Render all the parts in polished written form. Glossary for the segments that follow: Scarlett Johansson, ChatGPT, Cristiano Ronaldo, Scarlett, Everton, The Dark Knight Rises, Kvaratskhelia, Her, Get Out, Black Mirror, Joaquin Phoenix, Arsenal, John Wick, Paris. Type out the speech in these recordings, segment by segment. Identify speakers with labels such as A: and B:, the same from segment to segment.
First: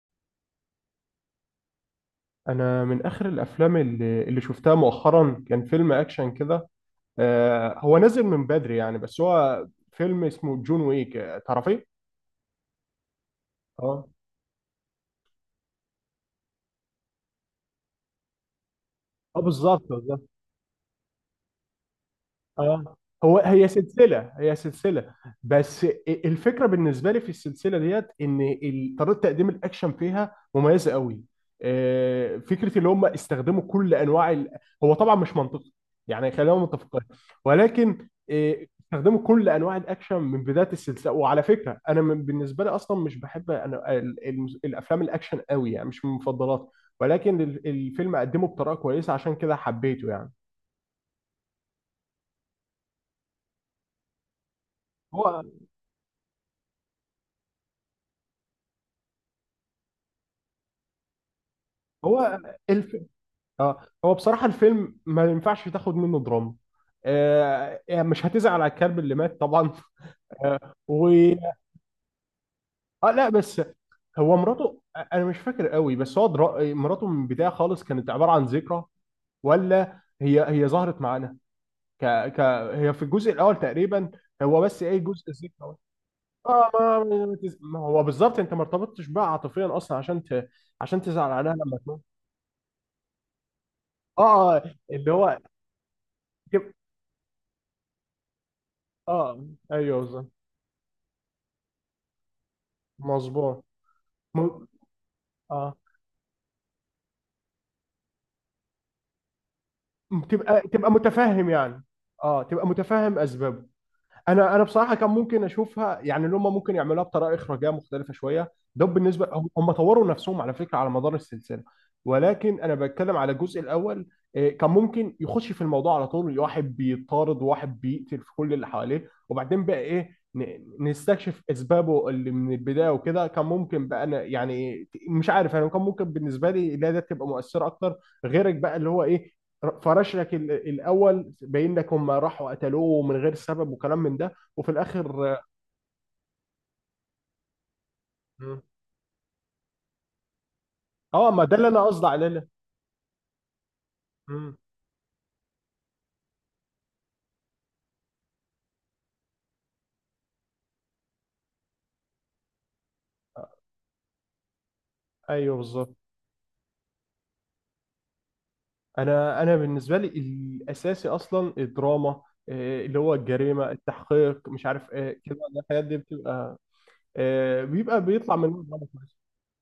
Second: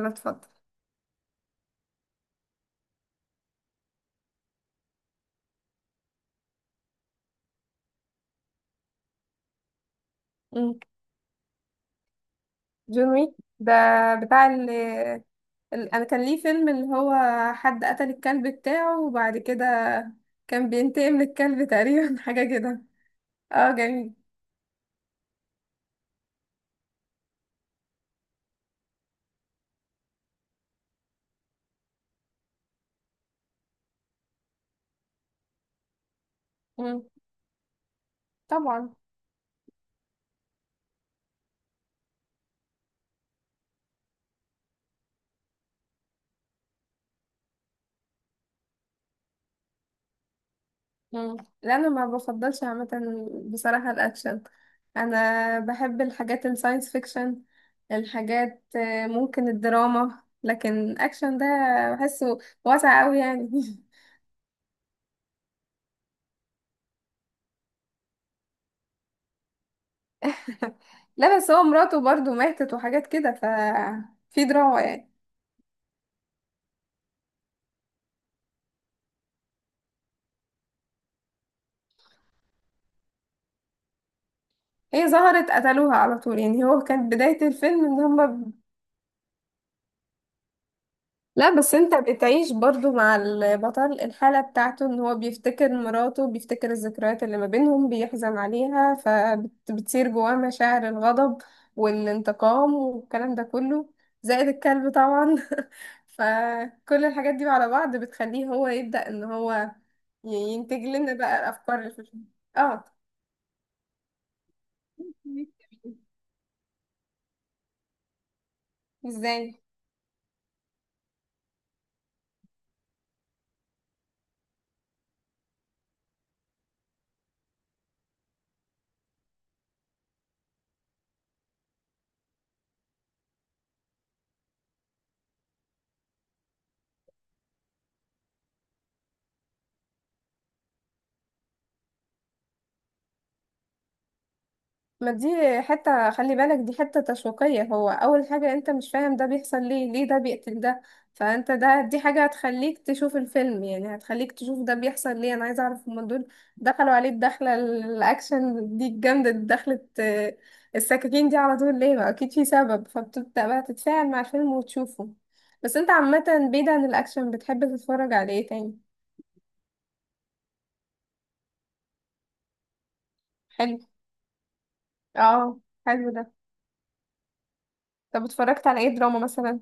A: انا اتفضل.
B: انا من اخر الافلام اللي شفتها مؤخرا كان فيلم اكشن كده. هو نازل من بدري يعني، بس هو فيلم اسمه
A: مم.
B: جون ويك. تعرفيه؟
A: جون ويك ده
B: اه،
A: بتاع انا كان ليه فيلم اللي هو حد قتل الكلب بتاعه وبعد
B: اه،
A: كده
B: بالظبط بالظبط.
A: كان بينتقم للكلب تقريبا حاجة كده.
B: اه، هو هي
A: اه جميل.
B: سلسله هي سلسله بس الفكره بالنسبه لي في السلسله ديت ان طريقه تقديم الاكشن فيها مميزه قوي. فكره اللي هم استخدموا كل انواع هو طبعا مش منطقي، يعني خلينا متفقين.
A: مم.
B: ولكن
A: طبعا.
B: استخدموا كل انواع الاكشن من بدايه السلسله. وعلى فكره انا بالنسبه لي اصلا مش بحب انا الافلام الاكشن قوي، يعني مش من مفضلاتي. ولكن الفيلم قدمه بطريقه كويسه عشان كده حبيته يعني.
A: مم. لا انا ما بفضلش عامة، بصراحة الاكشن.
B: هو
A: انا بحب الحاجات الساينس فيكشن، الحاجات ممكن الدراما، لكن اكشن ده بحسه
B: هو الف...
A: واسع قوي يعني
B: اه، هو بصراحة الفيلم ما ينفعش تاخد منه دراما. آه يعني مش هتزعل على الكلب اللي مات طبعا آه و
A: لا بس هو مراته برضو ماتت وحاجات
B: آه لا،
A: كده، ف
B: بس هو
A: في دراما
B: مراته
A: يعني.
B: انا مش فاكر قوي، بس مراته من البداية خالص كانت عبارة عن ذكرى. ولا هي ظهرت معانا ك... ك... هي في الجزء الاول تقريبا. هو بس ايه
A: هي
B: جزء
A: ظهرت
B: الذكرى.
A: قتلوها على طول يعني،
B: اه،
A: هو
B: ما...
A: كانت
B: ما
A: بداية
B: ما
A: الفيلم ان
B: هو بالظبط،
A: هما.
B: انت ما ارتبطتش بقى عاطفيا اصلا عشان عشان تزعل عليها
A: لا بس
B: لما
A: انت
B: تموت.
A: بتعيش برضو مع البطل،
B: اه،
A: الحالة بتاعته ان
B: اللي
A: هو
B: هو،
A: بيفتكر مراته، بيفتكر الذكريات اللي ما بينهم، بيحزن عليها،
B: اه، ايوه
A: فبتصير
B: بالظبط،
A: جواه مشاعر الغضب والانتقام والكلام ده
B: مظبوط.
A: كله،
B: مو...
A: زائد الكلب طبعا
B: اه،
A: فكل الحاجات دي على بعض بتخليه هو يبدأ ان هو
B: تبقى
A: ينتج
B: تبقى
A: لنا بقى
B: متفهم
A: الافكار
B: يعني.
A: اللي في الفيلم.
B: اه، تبقى
A: اه
B: متفهم اسبابه. انا بصراحه كان ممكن اشوفها، يعني اللي هم ممكن يعملوها بطريقه اخراجيه مختلفه شويه. ده بالنسبه، هم
A: ازاي؟
B: هم طوروا نفسهم على فكره على مدار السلسله. ولكن انا بتكلم على الجزء الاول. كان ممكن يخش في الموضوع على طول، واحد بيطارد وواحد بيقتل في كل اللي حواليه، وبعدين بقى ايه نستكشف اسبابه اللي من البدايه وكده. كان ممكن بقى، انا يعني مش عارف، انا كان ممكن بالنسبه لي، لا ده تبقى مؤثره اكتر. غيرك بقى اللي هو ايه، فرشلك الاول باين لك هم راحوا قتلوه من غير سبب وكلام من ده، وفي
A: ما دي
B: الاخر.
A: حتة، خلي بالك دي حتة تشويقية. هو أول حاجة
B: مم.
A: أنت مش فاهم ده بيحصل ليه، ليه ده بيقتل ده،
B: اه، ما
A: فأنت
B: ده اللي انا
A: دي
B: قصدي
A: حاجة
B: عليه، لا.
A: هتخليك تشوف الفيلم يعني، هتخليك
B: مم.
A: تشوف ده بيحصل ليه، أنا عايزة أعرف هما دول دخلوا عليه الدخلة الأكشن دي الجامدة دي، دخلت السكاكين دي على طول ليه؟ ما أكيد في سبب، فبتبدأ بقى تتفاعل مع الفيلم وتشوفه.
B: ايوه
A: بس أنت
B: بالظبط.
A: عامة بعيد عن الأكشن بتحب تتفرج على إيه تاني؟
B: انا بالنسبه لي الاساسي اصلا الدراما، اللي هو الجريمه،
A: حلو،
B: التحقيق، مش عارف ايه كده.
A: اه،
B: الحاجات دي
A: حلو ده.
B: بتبقى بيبقى
A: طب
B: بيطلع من
A: اتفرجت على
B: الدراما
A: إيه
B: كويس.
A: دراما مثلا؟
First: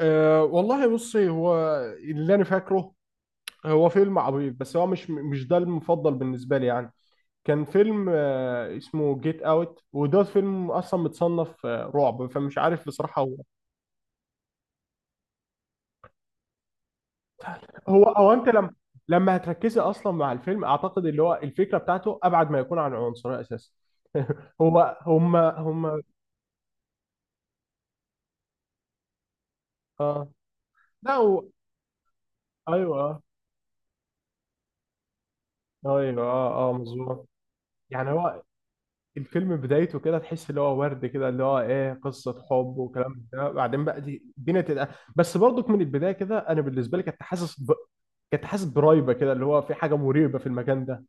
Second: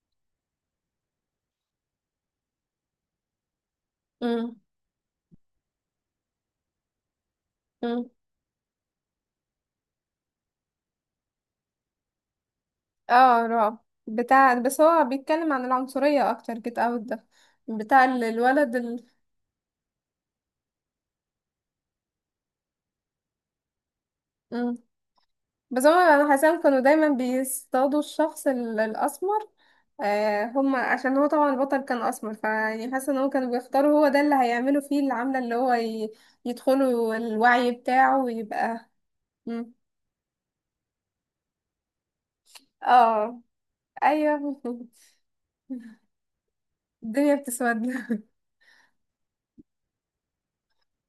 B: أه والله بصي، هو اللي انا فاكره هو فيلم عبيط،
A: مم.
B: بس هو مش ده المفضل بالنسبه لي يعني. كان فيلم
A: مم.
B: اسمه جيت اوت. وده فيلم اصلا متصنف رعب، فمش عارف بصراحه. هو،
A: اه رعب بتاع، بس هو بيتكلم عن العنصرية اكتر جيت اوت ده،
B: هو
A: بتاع
B: او انت لما،
A: الولد
B: لما هتركزي اصلا مع الفيلم اعتقد اللي هو الفكره بتاعته ابعد ما يكون عن العنصريه اساسا
A: مم.
B: هو هم
A: بس هما
B: هم
A: انا حسام كانوا دايما بيصطادوا الشخص الاسمر.
B: اه،
A: آه هما
B: لا،
A: عشان هو
B: هو
A: طبعا البطل كان اسمر، فيعني
B: ايوه،
A: حاسه ان هو كانوا بيختاروا هو ده اللي هيعملوا فيه العملة اللي هو
B: ايوه اه اه
A: يدخلوا
B: مظبوط.
A: الوعي
B: يعني
A: بتاعه
B: هو
A: ويبقى.
B: الفيلم من
A: مم.
B: بدايته كده تحس اللي هو ورد كده، اللي هو ايه، قصه حب وكلام من
A: اه
B: ده، بعدين بقى دي
A: ايوه
B: الدنيا تبقى. بس برضك من البدايه كده انا بالنسبه لي كنت
A: الدنيا
B: حاسس
A: بتسود.
B: كنت حاسس برايبه كده، اللي هو في حاجه مريبه في المكان ده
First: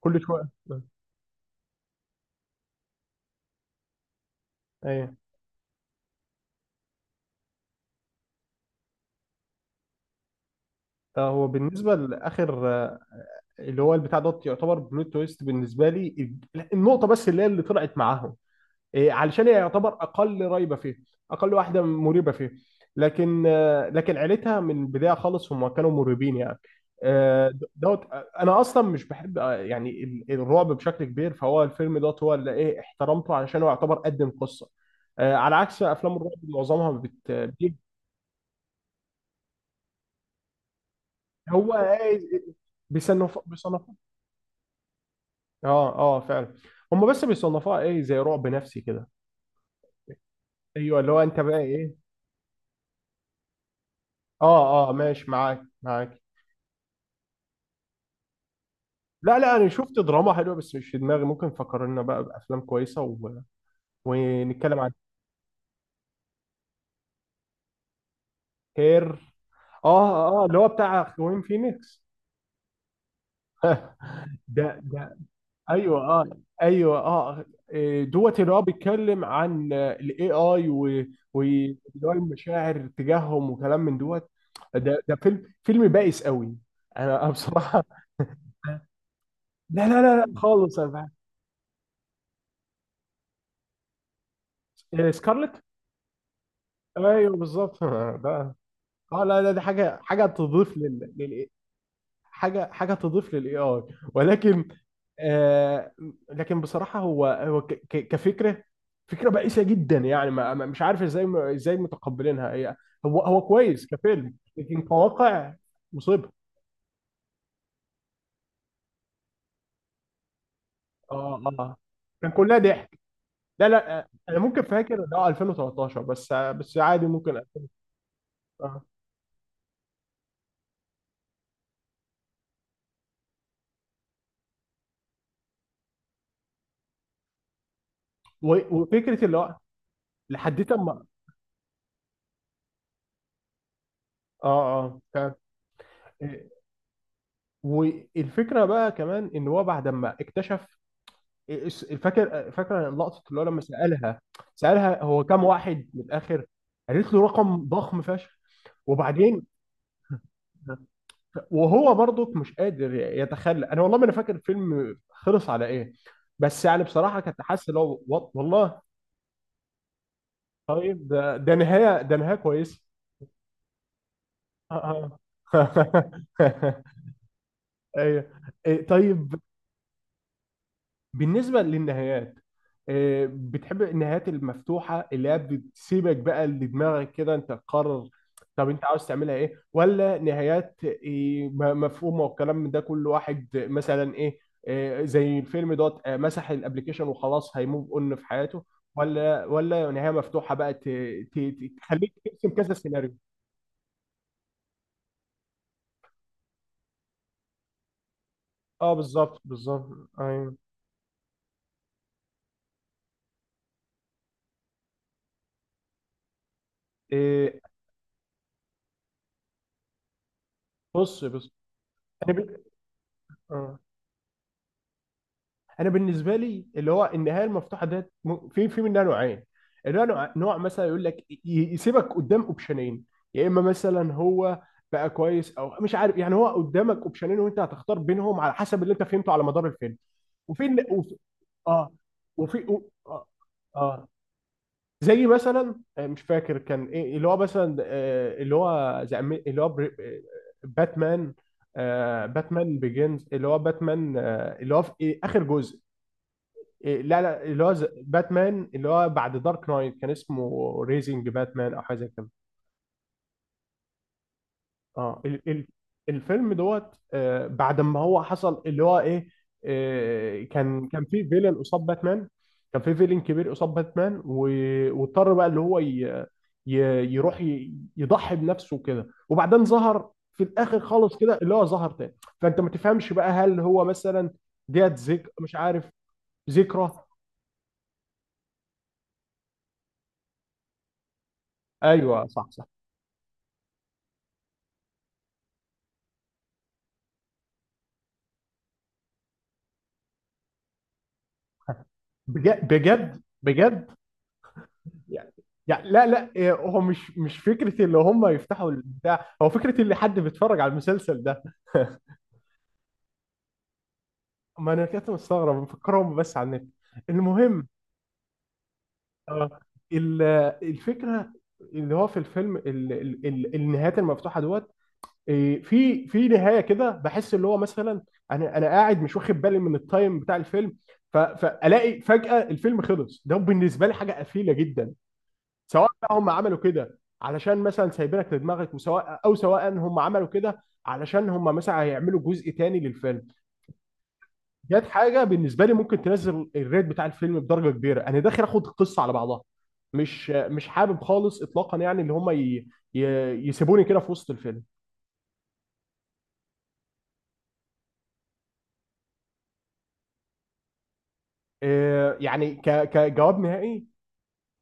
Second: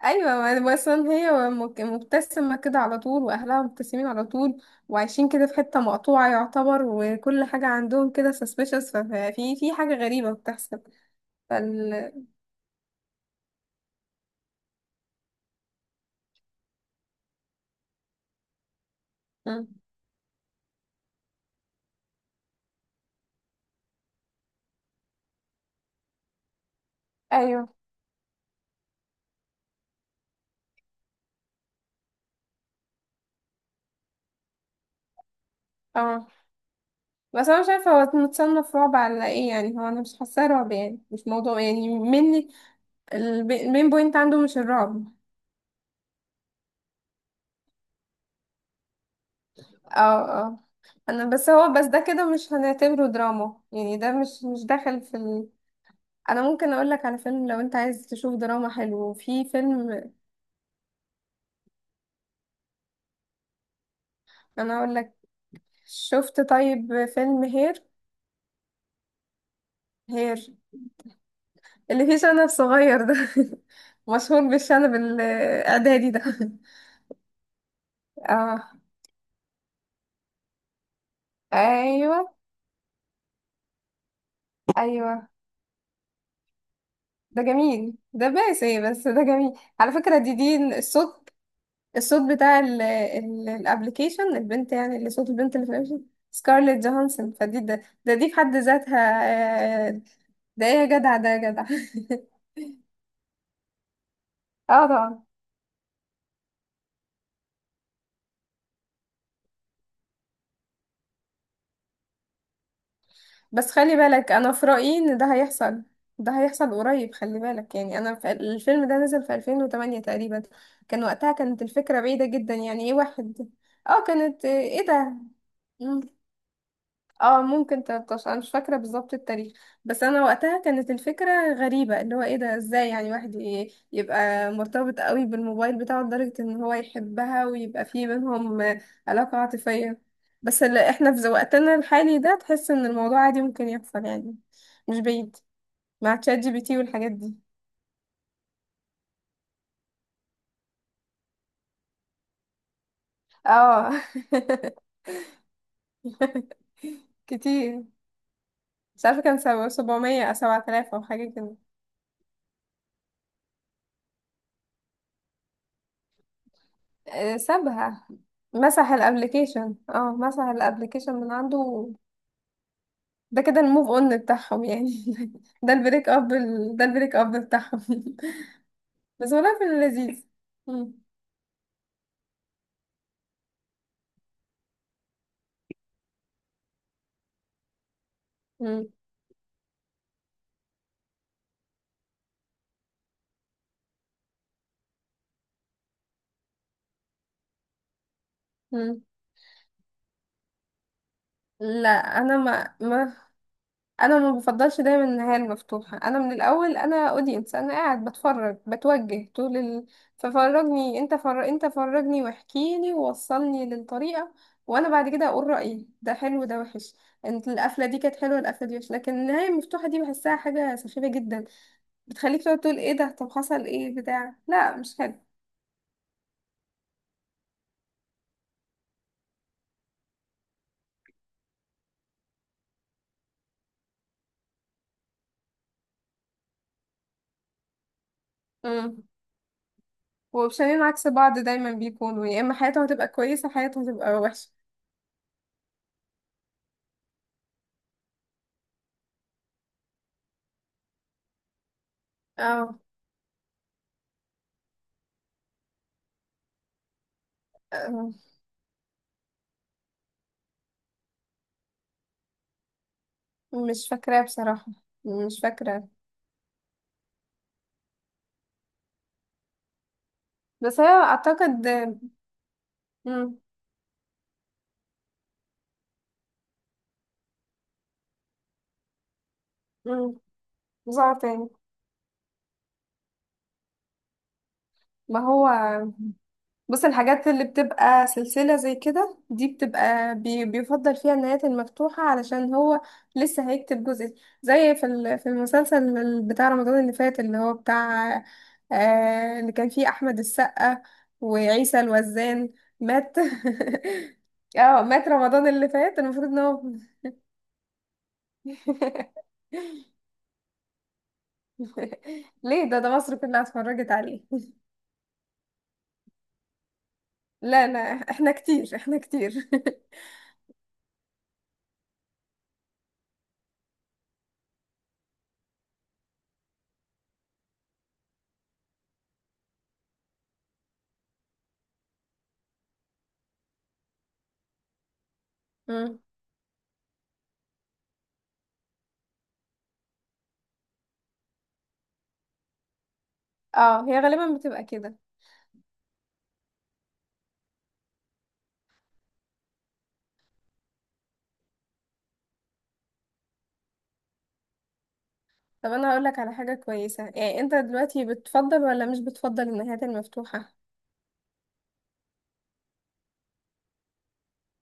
B: كل
A: ايوه،
B: شويه
A: مثلا هي مبتسمه كده على طول، واهلها مبتسمين على طول،
B: ايوه،
A: وعايشين كده في حته مقطوعه يعتبر، وكل حاجه عندهم كده suspicious، ففي في حاجه غريبه بتحصل.
B: هو بالنسبه
A: فال
B: لاخر، اللي هو البتاع دوت يعتبر بلوت تويست بالنسبه لي. النقطه بس اللي هي اللي طلعت معاهم إيه، علشان هي
A: مم.
B: يعتبر اقل ريبه فيه، اقل واحده مريبه فيه. لكن، لكن عيلتها من البدايه خالص هم كانوا مريبين يعني.
A: ايوه،
B: دوت انا اصلا مش بحب، يعني الرعب بشكل كبير. فهو الفيلم دوت هو اللي ايه احترمته، علشان هو يعتبر قدم قصه، على عكس افلام
A: اه.
B: الرعب معظمها
A: بس انا مش
B: بتيجي-.
A: عارفه هو متصنف رعب على ايه يعني، هو انا مش حاساه رعب يعني، مش موضوع
B: هو
A: يعني
B: ايه،
A: مني.
B: بيصنف
A: المين
B: بيصنفوا
A: بوينت عنده مش الرعب.
B: اه اه فعلا. هم بس بيصنفوها ايه زي رعب نفسي كده.
A: اه اه
B: ايوه، اللي هو
A: انا
B: انت
A: بس،
B: بقى
A: هو بس
B: ايه.
A: ده كده مش هنعتبره دراما يعني، ده مش
B: اه، اه،
A: داخل في.
B: ماشي، معاك معاك.
A: انا ممكن اقول لك على فيلم لو انت عايز تشوف دراما حلو،
B: لا
A: في
B: لا، انا
A: فيلم.
B: شفت دراما حلوه بس مش في دماغي، ممكن فكرنا بقى بافلام كويسه و...
A: انا
B: ونتكلم عن.
A: اقول لك، شفت طيب فيلم هير؟
B: هير، اه
A: هير
B: اه، اللي هو بتاع خوين فينيكس
A: اللي فيه شنب صغير ده مشهور
B: ده
A: بالشنب
B: ده، ايوه
A: الاعدادي ده
B: اه، ايوه اه، إيه، دوت اللي هو
A: اه
B: بيتكلم عن الاي اي
A: ايوه
B: والمشاعر تجاههم وكلام من دوت. ده
A: ايوه.
B: فيلم بائس قوي. انا
A: ده
B: بصراحه
A: جميل، ده باسي بس ده جميل.
B: لا
A: على
B: لا
A: فكرة
B: لا
A: دي
B: لا
A: دي
B: خالص، انا بعت.
A: الصوت، الصوت بتاع الابلكيشن البنت يعني، اللي
B: إيه،
A: صوت البنت
B: سكارلت،
A: اللي في الابلكيشن سكارليت جوهانسون،
B: ايوه
A: فدي ده,
B: بالظبط
A: ده دي في
B: ده
A: حد ذاتها
B: اه، لا لا، دي حاجه، حاجه
A: ده ايه
B: تضيف
A: يا جدع، ده يا جدع
B: حاجه حاجه تضيف للاي اي. ولكن
A: اه طبعا.
B: آه، لكن بصراحه هو هو كفكره، فكره بائسه جدا. يعني مش عارف ازاي، ازاي متقبلينها هي. هو هو
A: بس
B: كويس
A: خلي بالك
B: كفيلم
A: انا في
B: لكن
A: رأيي ان ده
B: كواقع
A: هيحصل،
B: مصيبه.
A: ده هيحصل قريب، خلي بالك يعني. انا في الفيلم ده نزل في 2008 تقريبا، كان وقتها
B: اه
A: كانت
B: اه،
A: الفكرة بعيدة
B: كان
A: جدا
B: كلها
A: يعني، ايه
B: ضحك.
A: واحد.
B: لا لا،
A: اه
B: انا
A: كانت
B: ممكن
A: ايه
B: فاكر
A: ده؟
B: ده 2013، بس بس عادي
A: اه
B: ممكن.
A: ممكن 13، انا مش فاكره
B: آه.
A: بالظبط التاريخ. بس انا وقتها كانت الفكره غريبه، اللي هو ايه ده ازاي يعني واحد يبقى مرتبط قوي بالموبايل بتاعه لدرجه ان هو يحبها ويبقى في بينهم
B: وفكره
A: علاقه
B: اللي هو
A: عاطفيه. بس
B: لحد ما
A: احنا في وقتنا الحالي ده تحس ان الموضوع عادي، ممكن يحصل يعني،
B: اه
A: مش
B: اه
A: بعيد، مع تشات جي بي تي والحاجات دي.
B: والفكره بقى كمان ان هو بعد ما اكتشف. فاكر، فاكر لقطه اللي هو لما
A: اه
B: سالها، سالها هو كام واحد من الاخر. قالت له رقم
A: كتير.
B: ضخم فشخ.
A: مش عارفه، كان
B: وبعدين
A: سبعمية او 7000 او حاجه كده.
B: وهو برضك مش قادر يتخلى. انا والله ما انا فاكر الفيلم خلص على ايه، بس يعني بصراحه كنت حاسس اللي هو
A: سابها،
B: والله.
A: مسح الابليكيشن، اه مسح
B: طيب
A: الابليكيشن من
B: ده، ده
A: عنده.
B: نهايه، ده نهايه كويسه
A: ده كده الموف اون بتاعهم يعني ده البريك اب بتاعهم
B: ايوه إيه، طيب.
A: بس والله في اللذيذ. مم.
B: بالنسبة للنهايات، بتحب النهايات المفتوحة اللي هي بتسيبك بقى لدماغك كده انت تقرر؟ طب انت
A: مم.
B: عاوز تعملها ايه، ولا نهايات مفهومة والكلام من ده؟ كل واحد مثلا ايه، زي الفيلم دوت مسح الابليكيشن وخلاص هيموف اون في حياته.
A: مم.
B: ولا ولا نهاية مفتوحة بقى
A: لا
B: تخليك
A: انا
B: ترسم كذا
A: ما ما
B: سيناريو.
A: انا ما بفضلش دايما النهايه المفتوحه. انا من الاول انا اودينس، انا قاعد بتفرج
B: اه
A: بتوجه
B: بالظبط
A: طول
B: بالظبط، ايوه
A: ففرجني انت، انت فرجني واحكيلي ووصلني للطريقه، وانا بعد كده اقول رايي، ده حلو ده وحش. انت
B: إيه.
A: القفله دي كانت حلوه، القفله دي وحش، لكن النهايه المفتوحه دي بحسها حاجه سخيفه
B: بص
A: جدا،
B: بص، انا
A: بتخليك تقعد تقول ايه ده، طب حصل
B: آه.
A: ايه بتاع، لا مش حلو.
B: انا بالنسبه لي اللي هو النهايه المفتوحه ديت في في منها نوعين. اللي هو نوع، نوع مثلا يقول لك يسيبك قدام اوبشنين. يا اما مثلا هو بقى كويس، او مش عارف، يعني هو قدامك اوبشنين وانت هتختار بينهم على حسب اللي
A: امم،
B: انت فهمته على مدار الفيلم. وفي
A: وبشرين عكس
B: وفي-
A: بعض دايما
B: اه،
A: بيكونوا، يا اما
B: وفي
A: حياتهم هتبقى
B: اه.
A: كويسه، حياتهم
B: اه،
A: هتبقى وحشه.
B: زي مثلا مش فاكر كان ايه، اللي هو مثلا اللي هو زي اللي هو باتمان،
A: اه.
B: باتمان بيجنز، اللي هو باتمان، اللي هو في إيه، اخر جزء. إيه، لا لا، اللي هو
A: أم،
B: باتمان اللي هو بعد دارك نايت، كان اسمه ريزنج باتمان او حاجه زي كده.
A: مش فاكراه بصراحه،
B: اه،
A: مش
B: ال
A: فاكرة.
B: الفيلم دوت، بعد ما هو حصل اللي هو ايه،
A: بس هي
B: كان في فيلن
A: اعتقد.
B: قصاد باتمان. كان في فيلن
A: مم.
B: كبير قصاد باتمان، واضطر بقى اللي هو ي يروح يضحي بنفسه كده، وبعدين ظهر
A: مم.
B: في الاخر خالص
A: مزعة
B: كده
A: تاني.
B: اللي هو ظهر تاني. فانت ما تفهمش بقى هل هو مثلا ديت
A: ما
B: ذك
A: هو،
B: مش عارف،
A: بص
B: ذكرى.
A: الحاجات اللي بتبقى سلسلة زي كده دي بتبقى بيفضل فيها النهايات المفتوحة
B: ايوه صح
A: علشان
B: صح.
A: هو لسه هيكتب جزء، زي في في المسلسل بتاع رمضان اللي فات اللي هو بتاع اللي كان فيه أحمد السقا وعيسى الوزان،
B: بجد
A: مات
B: بجد بجد،
A: اه مات
B: يعني،
A: رمضان اللي
B: يعني
A: فات
B: لا
A: المفروض
B: لا
A: ان
B: إيه،
A: هو
B: هو مش فكره اللي هم يفتحوا البتاع. هو فكره اللي حد بيتفرج على المسلسل ده
A: ليه؟ ده ده مصر كلها اتفرجت عليه.
B: ما انا كنت مستغرب مفكرهم بس على النت.
A: لا
B: المهم،
A: لا، احنا كتير
B: اه، ال- الفكره، اللي هو في الفيلم النهايات المفتوحه دوت إيه، في في نهايه كده بحس اللي هو مثلا انا قاعد مش واخد بالي من التايم بتاع الفيلم. فالاقي فجاه الفيلم خلص. ده بالنسبه لي حاجه قفيله جدا. سواء
A: مم.
B: بقى هم عملوا كده علشان مثلا سايبينك لدماغك وسواء، او سواء هم عملوا كده علشان هم مثلا هيعملوا جزء تاني للفيلم.
A: اه هي غالبا بتبقى
B: ديت
A: كده.
B: حاجه بالنسبه لي ممكن تنزل الريت بتاع الفيلم بدرجه كبيره، انا داخل اخد القصه على بعضها، مش مش حابب خالص اطلاقا، يعني ان هم ي... ي... يسيبوني كده في وسط الفيلم.
A: طب انا هقول لك على حاجة كويسة يعني، انت دلوقتي بتفضل ولا مش بتفضل النهايات المفتوحة؟
B: يعني كجواب نهائي،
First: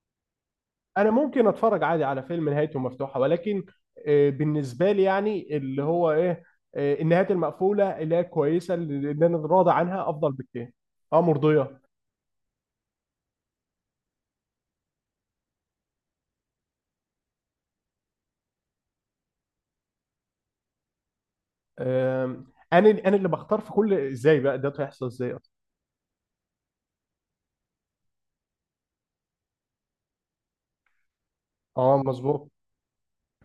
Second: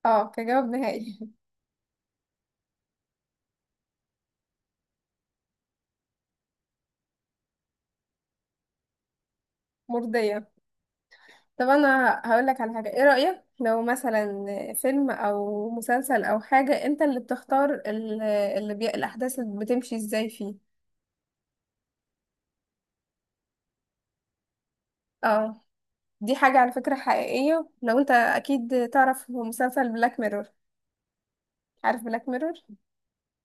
A: اه كجواب
B: انا
A: نهائي.
B: ممكن اتفرج عادي على فيلم نهايته مفتوحه، ولكن بالنسبه لي يعني اللي هو ايه، النهايات المقفوله اللي هي كويسه، اللي انا راضي عنها افضل
A: مرضية.
B: بكتير. اه،
A: طب
B: مرضيه.
A: انا هقول لك على حاجة، ايه رأيك لو مثلا فيلم او مسلسل او حاجة انت اللي بتختار اللي الاحداث اللي بتمشي ازاي فيه؟
B: آم، انا اللي بختار في كل ازاي بقى ده هيحصل، ازاي اصلا.
A: اه دي حاجة على فكرة حقيقية. لو انت اكيد تعرف مسلسل بلاك ميرور؟
B: اه،
A: عارف بلاك
B: مظبوط.
A: ميرور؟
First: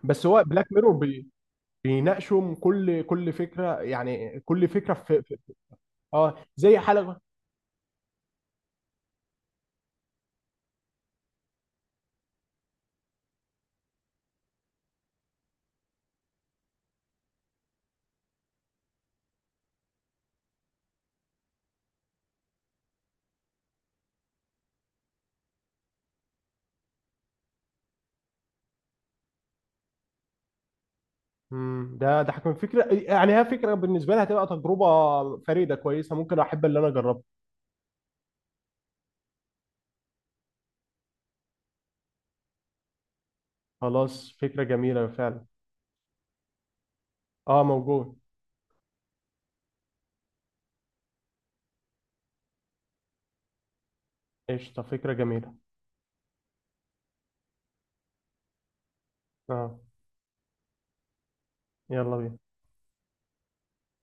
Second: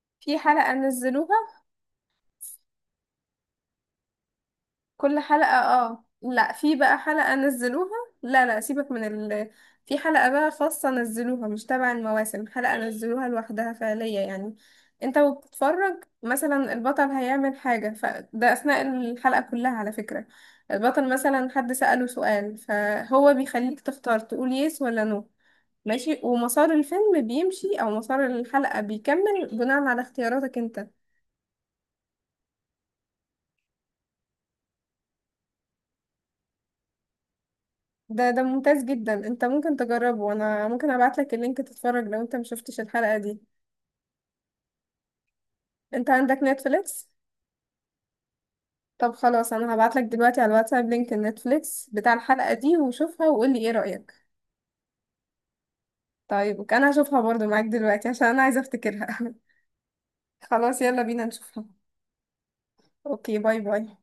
B: بس
A: في
B: هو بلاك
A: حلقة
B: ميرور بي
A: نزلوها،
B: بيناقشوا كل فكره، يعني كل فكره
A: كل
B: في
A: حلقة، اه
B: اه
A: لا في
B: زي
A: بقى
B: حلقه.
A: حلقة نزلوها. لا لا سيبك من ال في حلقة بقى خاصة نزلوها، مش تبع المواسم، حلقة نزلوها لوحدها فعلية يعني. انت وبتتفرج مثلا البطل هيعمل حاجة، فده أثناء الحلقة كلها على فكرة، البطل مثلا حد سأله سؤال فهو بيخليك تختار تقول يس ولا نو ماشي، ومسار الفيلم بيمشي أو مسار الحلقة بيكمل بناء على اختياراتك انت.
B: امم، ده ده هتكون فكره، يعني هي فكره بالنسبه لي هتبقى تجربه فريده كويسه، ممكن احب اللي انا اجربها.
A: ده ممتاز جدا، انت ممكن تجربه وانا ممكن ابعتلك اللينك تتفرج لو انت مشفتش الحلقة دي.
B: خلاص، فكرة جميلة فعلا.
A: انت عندك نتفليكس؟
B: اه، موجود.
A: طب خلاص انا هبعتلك دلوقتي على الواتساب لينك النتفليكس بتاع الحلقة دي وشوفها وقولي ايه رأيك.
B: قشطة، فكرة جميلة.
A: طيب اوكي، انا هشوفها برضو معاك دلوقتي عشان انا عايزة افتكرها
B: اه،
A: خلاص يلا بينا نشوفها.
B: يلا بينا.
A: اوكي، باي باي.